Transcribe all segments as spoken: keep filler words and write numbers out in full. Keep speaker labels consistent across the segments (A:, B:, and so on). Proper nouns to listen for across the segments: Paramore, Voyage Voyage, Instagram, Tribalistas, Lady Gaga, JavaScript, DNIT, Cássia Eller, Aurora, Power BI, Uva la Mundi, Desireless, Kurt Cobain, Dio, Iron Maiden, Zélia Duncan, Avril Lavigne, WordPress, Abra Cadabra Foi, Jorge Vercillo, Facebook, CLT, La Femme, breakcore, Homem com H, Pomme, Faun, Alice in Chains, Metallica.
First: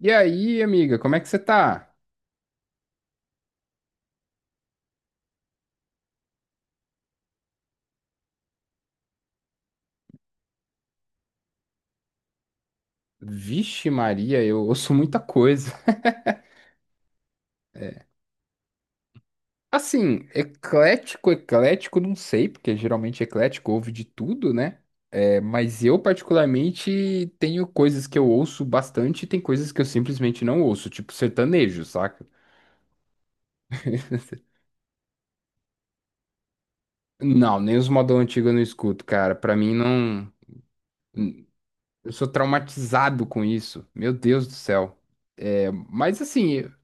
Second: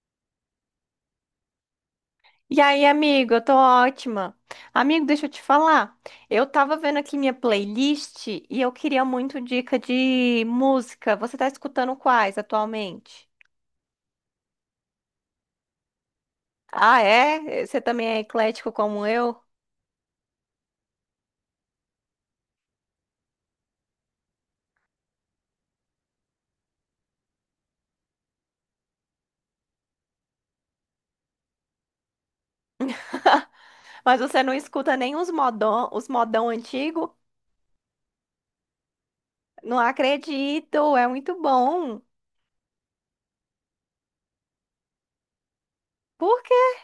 A: E aí, amiga, como é que você tá?
B: E aí, amigo, eu tô ótima. Amigo, deixa eu te falar. Eu tava vendo aqui minha playlist e eu queria muito dica de música. Você tá escutando quais atualmente?
A: Vixe Maria, eu ouço muita coisa.
B: Ah, é? Você também é eclético como eu?
A: Assim, eclético, eclético, não sei, porque geralmente eclético ouve de tudo, né? É, mas eu, particularmente, tenho coisas que eu ouço bastante e tem coisas que eu simplesmente não ouço, tipo sertanejo, saca?
B: Mas você não escuta nem os modão, os modão antigo?
A: Não, nem os modão antigo eu não escuto, cara. Pra mim,
B: Não
A: não.
B: acredito, é muito bom.
A: Eu sou traumatizado com isso. Meu Deus do céu. É, mas
B: Por
A: assim,
B: quê?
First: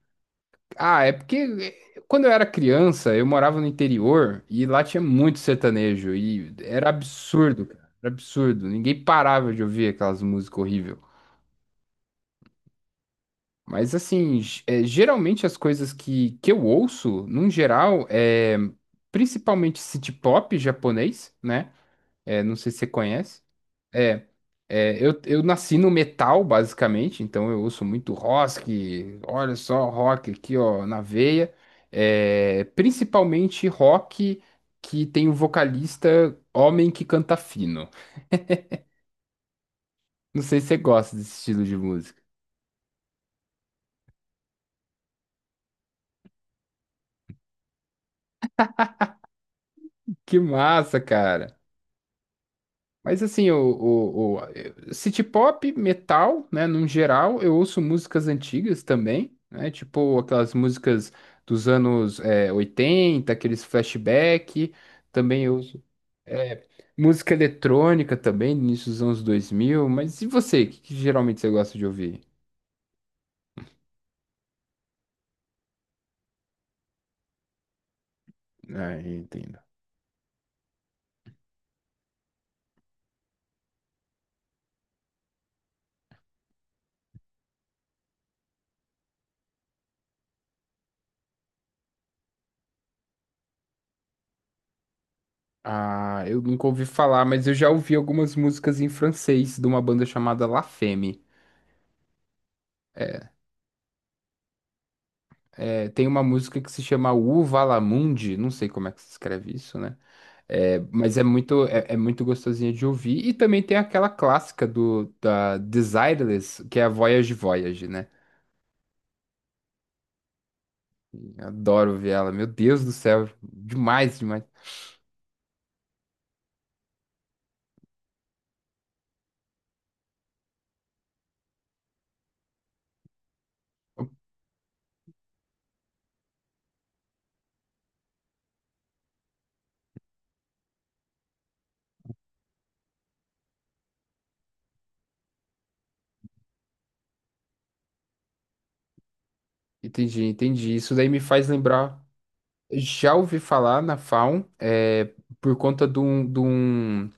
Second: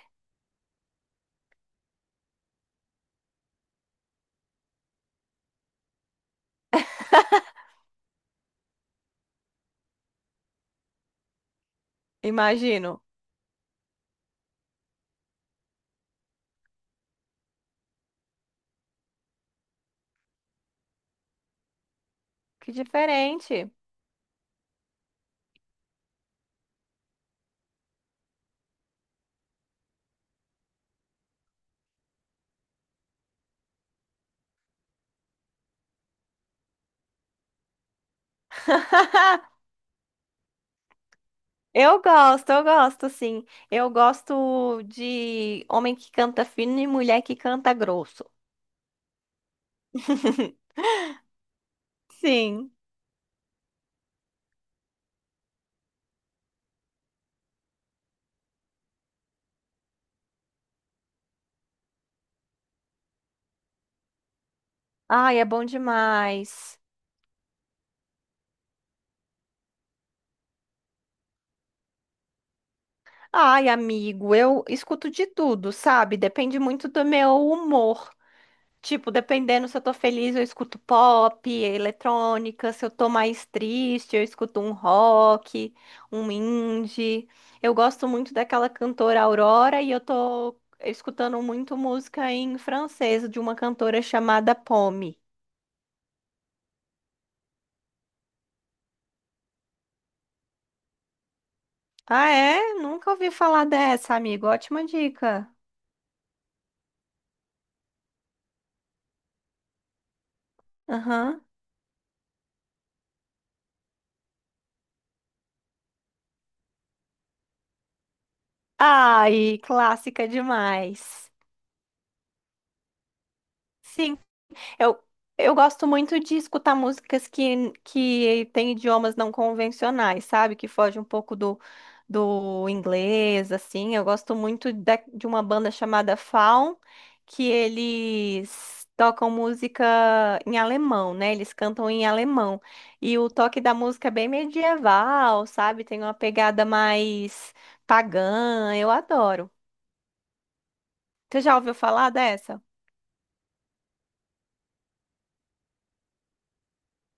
A: ah, é porque eh, quando eu era criança, eu morava no interior e lá tinha muito sertanejo e era absurdo, cara, era absurdo. Ninguém parava de ouvir aquelas músicas horríveis.
B: Imagino.
A: Mas assim, ge- eh, geralmente as coisas que, que eu ouço, num geral, é principalmente city pop japonês, né? É, não sei
B: Que
A: se você conhece.
B: diferente.
A: É, É, eu, eu nasci no metal, basicamente, então eu ouço muito rock, olha só, rock aqui, ó, na veia. É, principalmente rock que tem um vocalista homem que canta fino. Não sei se você gosta desse estilo de
B: Eu
A: música.
B: gosto, eu gosto, sim. Eu gosto de homem que canta fino e mulher que canta grosso.
A: Que massa, cara!
B: Sim.
A: Mas assim, o, o, o- eu- city pop, metal, né, num geral, eu ouço músicas antigas também, né, tipo aquelas músicas dos anos é, oitenta, aqueles flashback,
B: Ai,
A: também
B: é
A: eu
B: bom
A: É,
B: demais.
A: música eletrônica também, início dos anos dois mil, mas e você? O que, que geralmente você gosta de ouvir?
B: Ai, amigo, eu escuto de tudo, sabe? Depende muito do meu humor.
A: Ah,
B: Tipo,
A: entendo.
B: dependendo se eu tô feliz, eu escuto pop, eletrônica, se eu tô mais triste, eu escuto um rock, um indie. Eu gosto muito daquela cantora Aurora e eu tô escutando muito música em francês de uma cantora chamada Pomme.
A: Ah, eu nunca ouvi falar, mas eu já ouvi algumas músicas em francês de uma banda chamada La Femme.
B: Ah, é? Nunca ouvi falar dessa, amigo. Ótima dica.
A: É, tem uma música que se chama Uva la Mundi, não sei como é que se escreve isso, né? É, mas é
B: Aham.
A: muito, é, é muito gostosinha de ouvir. E também tem aquela clássica do, da Desireless, que é a Voyage Voyage, né?
B: Ai, clássica demais.
A: Adoro ouvir ela, meu Deus do céu, demais,
B: Sim.
A: demais.
B: Eu, eu gosto muito de escutar músicas que, que têm idiomas não convencionais, sabe? Que fogem um pouco do, do inglês, assim. Eu gosto muito da- de uma banda chamada Faun, que eles tocam música em alemão, né? Eles cantam em alemão. E o toque da música é bem medieval, sabe? Tem uma pegada mais pagã. Eu adoro.
A: Entendi, entendi. Isso daí me
B: Você
A: faz
B: já ouviu
A: lembrar.
B: falar dessa?
A: Já ouvi falar na Faun, é, por conta de um, de um-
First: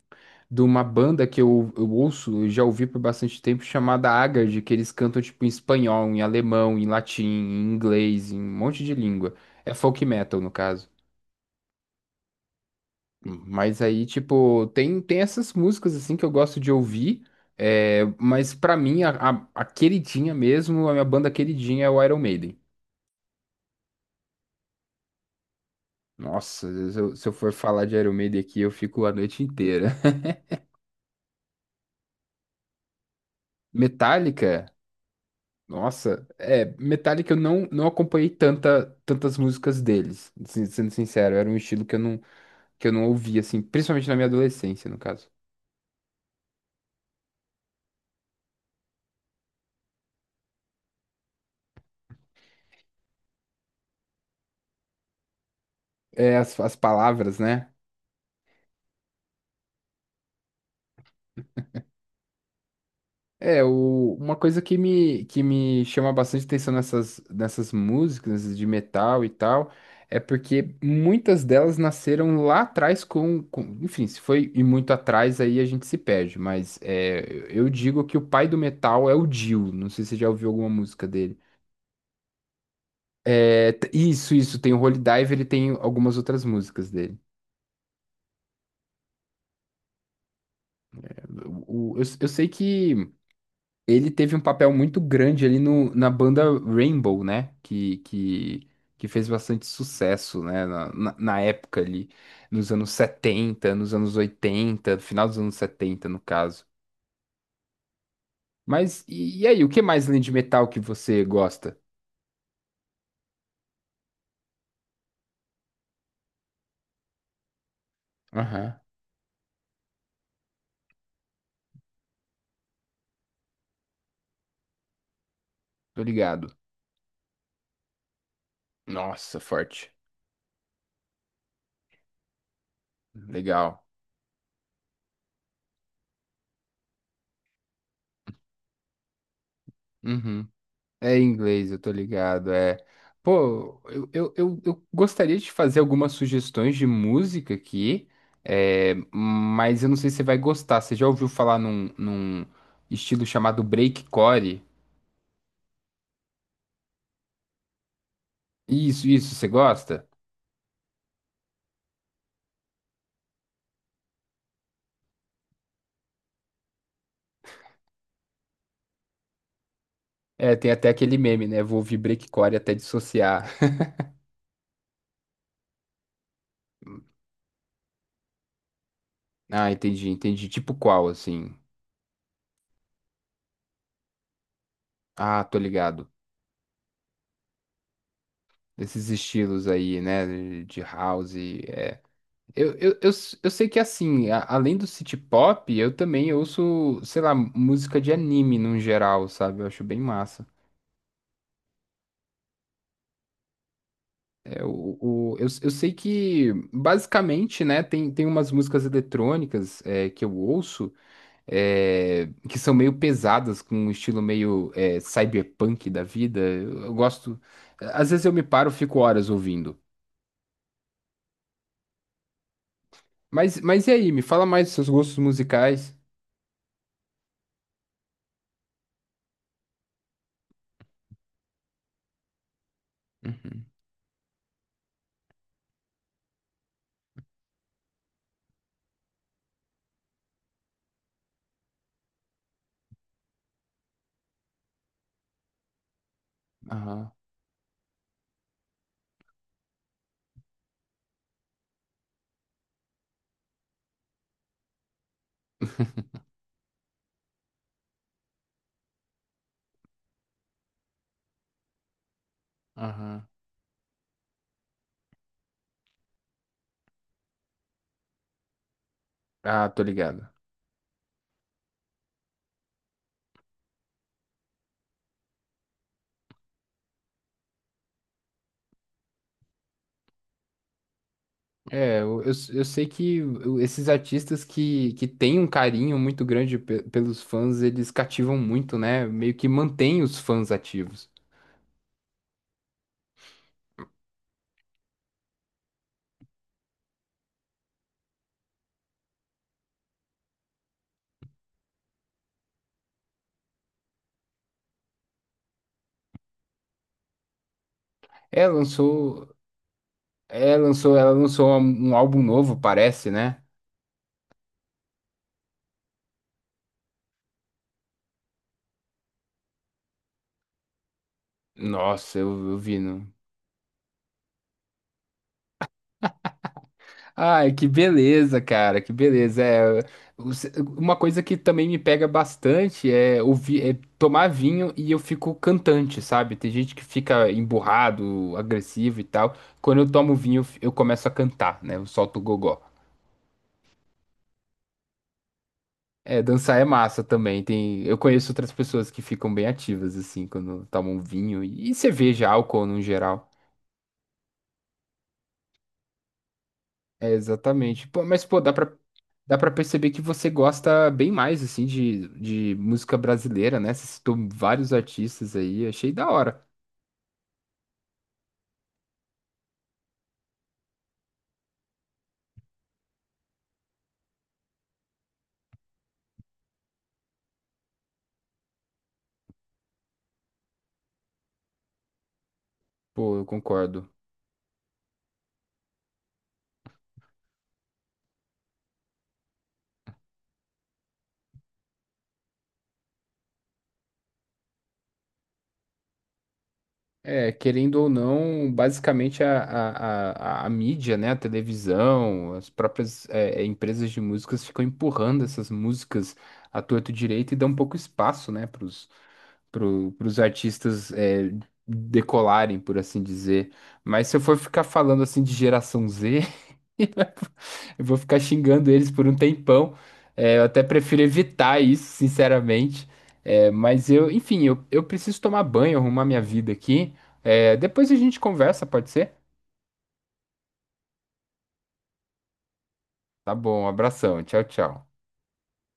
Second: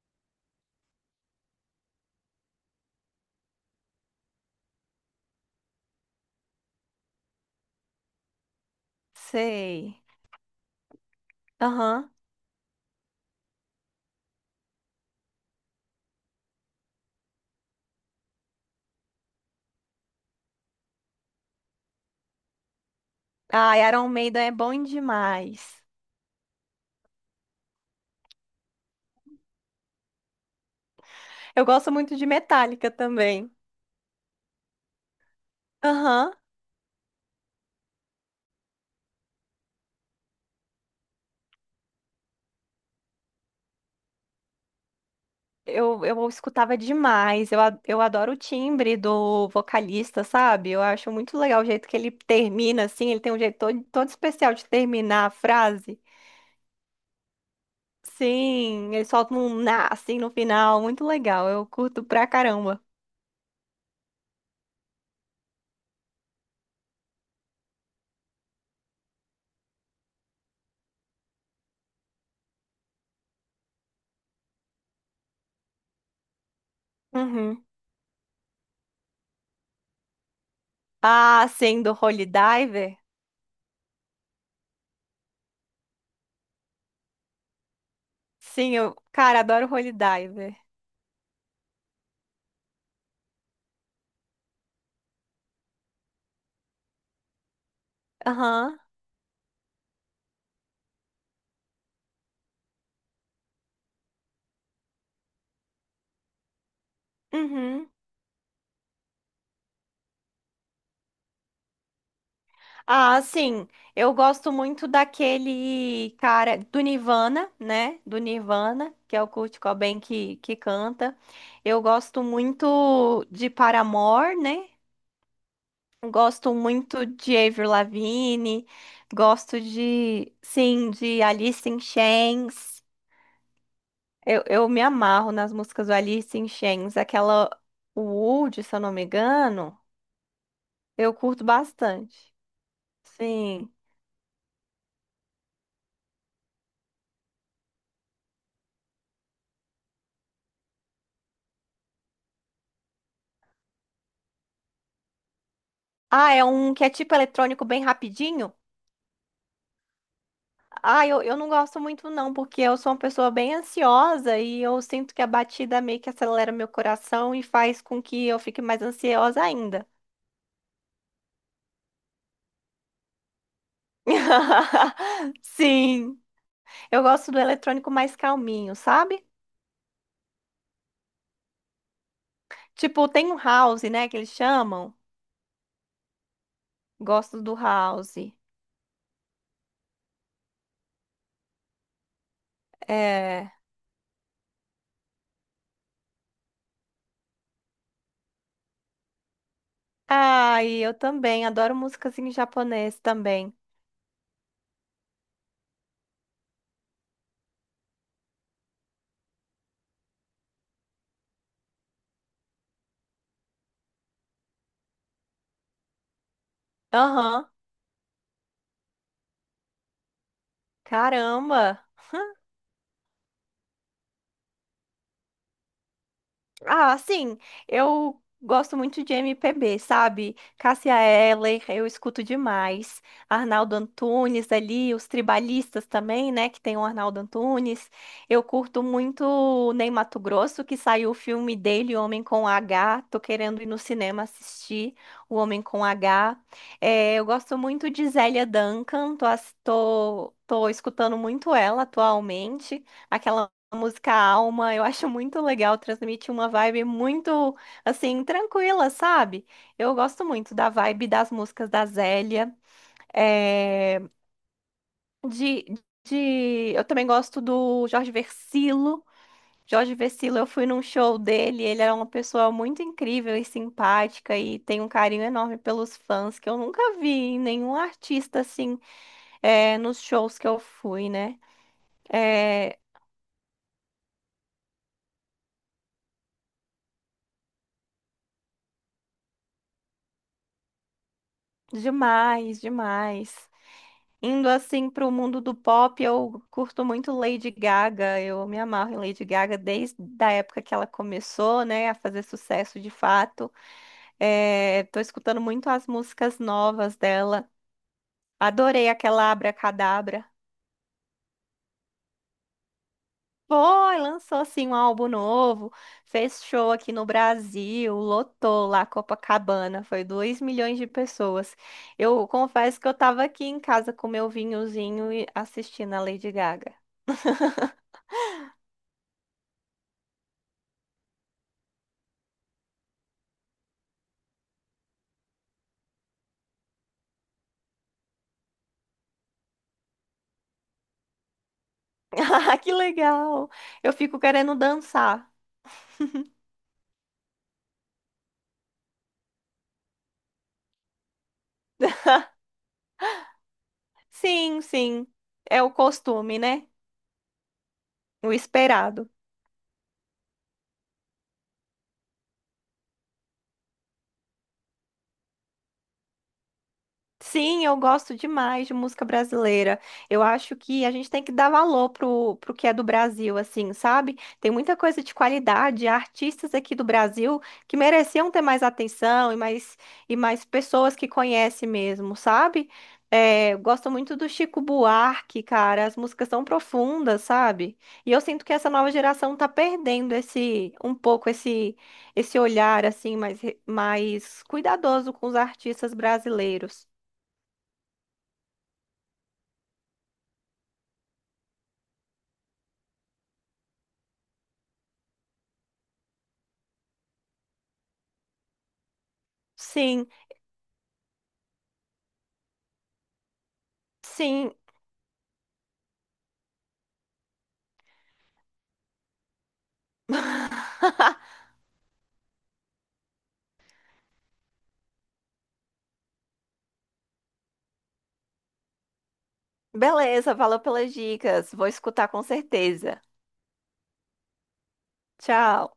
A: de uma banda que eu, eu ouço, eu já ouvi por bastante tempo, chamada Haggard, que eles cantam tipo em espanhol, em alemão, em latim, em inglês, em um monte de língua. É
B: Sei.
A: folk metal, no caso.
B: Aham.
A: Mas aí, tipo, tem, tem essas músicas assim que eu gosto de ouvir. É, mas pra mim, a, a, a queridinha mesmo, a minha banda queridinha é o Iron Maiden.
B: Ah, Iron Maiden é bom demais.
A: Nossa, se eu, se eu for falar de Iron Maiden aqui, eu fico a noite inteira.
B: Eu gosto muito de Metallica também.
A: Metallica, nossa,
B: Aham.
A: é, Metallica eu não, não acompanhei tanta, tantas músicas deles, sin- sendo sincero, era um estilo que eu não, que eu não ouvia, assim, principalmente na minha adolescência, no caso.
B: Eu, eu escutava demais. Eu, a- eu adoro o timbre do vocalista, sabe? Eu acho muito legal o jeito que ele termina, assim. Ele tem um jeito todo, todo especial de terminar a frase.
A: É, as, as palavras, né?
B: Sim, ele solta um na, assim, no final. Muito legal. Eu curto pra caramba.
A: É, o- uma coisa que me, que me chama bastante atenção nessas, nessas músicas, nessas de metal e tal, é porque muitas delas nasceram lá atrás com, com- enfim, se foi e muito atrás aí a gente se perde, mas é,
B: Uhum.
A: eu digo que o pai do metal é o Dio, não sei se você já ouviu alguma música dele.
B: Ah, sim, do Holy Diver.
A: É, t- isso, isso, tem o Holy Diver. Ele tem algumas outras músicas dele.
B: Sim, eu, cara, adoro Holy Diver.
A: O- o- eu, eu sei que ele teve um papel muito grande ali no, na banda Rainbow, né? Que, que,
B: Aham.
A: que fez bastante sucesso, né? Na, na, na época ali, nos anos setenta, nos anos oitenta, no final dos anos setenta, no caso.
B: Uhum.
A: Mas e, e aí, o que mais além de metal que você gosta?
B: Ah, sim. Eu gosto muito daquele cara do Nirvana, né? Do
A: Aham,
B: Nirvana, que é o Kurt Cobain que, que canta. Eu gosto muito de Paramore, né?
A: tô
B: Gosto
A: ligado.
B: muito de Avril Lavigne.
A: Nossa,
B: Gosto
A: forte.
B: de, sim, de Alice in Chains.
A: Legal.
B: Eu, eu me amarro nas músicas do Alice in Chains. Aquela Wood, se eu não me engano,
A: Uhum.
B: eu
A: É em
B: curto
A: inglês, eu tô
B: bastante.
A: ligado. É.
B: Sim.
A: Pô, eu, eu, eu, eu gostaria de fazer algumas sugestões de música aqui, é, mas eu não sei se você vai gostar. Você já ouviu falar num, num estilo chamado breakcore?
B: Ah, é um que é tipo eletrônico bem rapidinho?
A: Isso, isso, você gosta?
B: Ah, eu, eu não gosto muito não, porque eu sou uma pessoa bem ansiosa e eu sinto que a batida meio que acelera meu coração e faz com que eu fique mais ansiosa ainda.
A: É, tem até aquele meme, né? Vou ouvir breakcore até dissociar.
B: Sim, eu gosto do eletrônico mais calminho, sabe?
A: Ah, entendi, entendi. Tipo qual, assim?
B: Tipo, tem um house, né, que eles chamam.
A: Ah, tô ligado.
B: Gosto do house.
A: Esses estilos aí, né? De de house. Eu, eu, eu, s- eu
B: É.
A: sei que assim, a- além do city pop, eu também ouço, sei lá, música de anime no geral, sabe? Eu acho bem massa.
B: Ah, e eu também adoro músicas em japonês também.
A: É, o, o, eu, eu sei que, basicamente, né, tem, tem umas músicas eletrônicas é, que eu ouço é, que são meio pesadas, com um estilo meio é, cyberpunk da vida. Eu, eu gosto.
B: Aham.
A: Às vezes eu me paro, fico horas ouvindo.
B: Caramba.
A: Mas, mas e aí, me fala mais dos seus gostos musicais.
B: Ah, sim, eu gosto muito de M P B, sabe? Cássia Eller, eu escuto demais.
A: Uhum.
B: Arnaldo Antunes ali, os tribalistas também, né? Que tem o Arnaldo Antunes. Eu curto muito o Ney Matogrosso, que saiu o filme dele, Homem com H. Tô querendo ir no cinema assistir o Homem com H.
A: Aham,
B: É, eu gosto muito de Zélia Duncan, tô, ass- tô, tô escutando muito ela atualmente. Aquela a música Alma, eu acho muito legal, transmite uma vibe muito, assim, tranquila, sabe? Eu gosto muito da vibe das músicas da Zélia,
A: aham.
B: eh, de, de... Eu também gosto do Jorge Vercillo.
A: Ah, tô
B: Jorge
A: ligado.
B: Vercillo, eu fui num show dele, ele era uma pessoa muito incrível e simpática e tem um carinho enorme pelos fãs, que eu nunca vi em nenhum artista, assim, eh, nos shows que eu fui, né?
A: É, eu, eu, eu
B: É,
A: sei que esses artistas que, que têm um carinho muito grande pe- pelos fãs, eles cativam muito, né? Meio que mantém os fãs ativos.
B: demais, demais. Indo assim para o mundo do pop, eu curto muito Lady Gaga. Eu me amarro em Lady Gaga desde a época que ela começou, né, a fazer sucesso de fato. É, tô escutando muito as músicas novas dela.
A: É,
B: Adorei aquela
A: lançou,
B: Abra Cadabra.
A: é, lançou, ela lançou um álbum novo, parece, né?
B: Foi, lançou assim um álbum novo, fez show aqui no Brasil, lotou lá Copacabana, foi dois milhões de pessoas.
A: Nossa,
B: Eu
A: eu, eu vi.
B: confesso que eu estava aqui em casa com meu vinhozinho e assistindo a Lady Gaga.
A: Ai, que beleza, cara, que beleza. É, os- uma coisa que também me pega bastante é, ouvir, é tomar vinho e eu fico cantante, sabe? Tem gente que fica emburrado, agressivo e tal. Quando eu tomo vinho, eu f- eu começo a cantar, né? Eu solto o
B: Ah,
A: gogó.
B: que legal! Eu fico querendo dançar.
A: É, dançar é massa também. Tem, eu conheço outras pessoas que ficam bem ativas, assim, quando tomam vinho e, e cerveja, álcool no geral.
B: Sim, sim. É o costume, né?
A: É, exatamente. Pô, mas,
B: O
A: pô, dá pra
B: esperado.
A: Dá pra perceber que você gosta bem mais, assim, de, de música brasileira, né? Você citou vários artistas aí, achei da hora.
B: Sim, eu gosto demais de música brasileira. Eu acho que a gente tem que dar valor pro, pro que é do Brasil, assim, sabe? Tem muita coisa de qualidade, artistas aqui do Brasil que mereciam ter mais atenção e mais, e mais pessoas que conhecem mesmo, sabe?
A: Pô, eu
B: É, eu
A: concordo.
B: gosto muito do Chico Buarque, cara. As músicas são profundas, sabe? E eu sinto que essa nova geração tá perdendo esse um pouco esse esse olhar assim mais re- mais cuidadoso com os artistas brasileiros.
A: É, querendo ou não, basicamente a, a, a, a mídia, né? A televisão, as próprias é, é, empresas de músicas ficam empurrando essas músicas à torto e direito e dão um pouco espaço, né? Pros, pro,
B: Sim,
A: pros artistas é, decolarem, por assim dizer. Mas se eu for
B: sim.
A: ficar falando, assim, de geração zê... Eu vou ficar xingando eles por um tempão. É, eu até prefiro evitar isso, sinceramente. É, mas eu, enfim, eu, eu preciso tomar banho, arrumar minha vida aqui. É, depois a gente conversa, pode ser?
B: Beleza, valeu pelas dicas. Vou escutar com certeza.
A: Tá bom, um abração, tchau, tchau.
B: Tchau.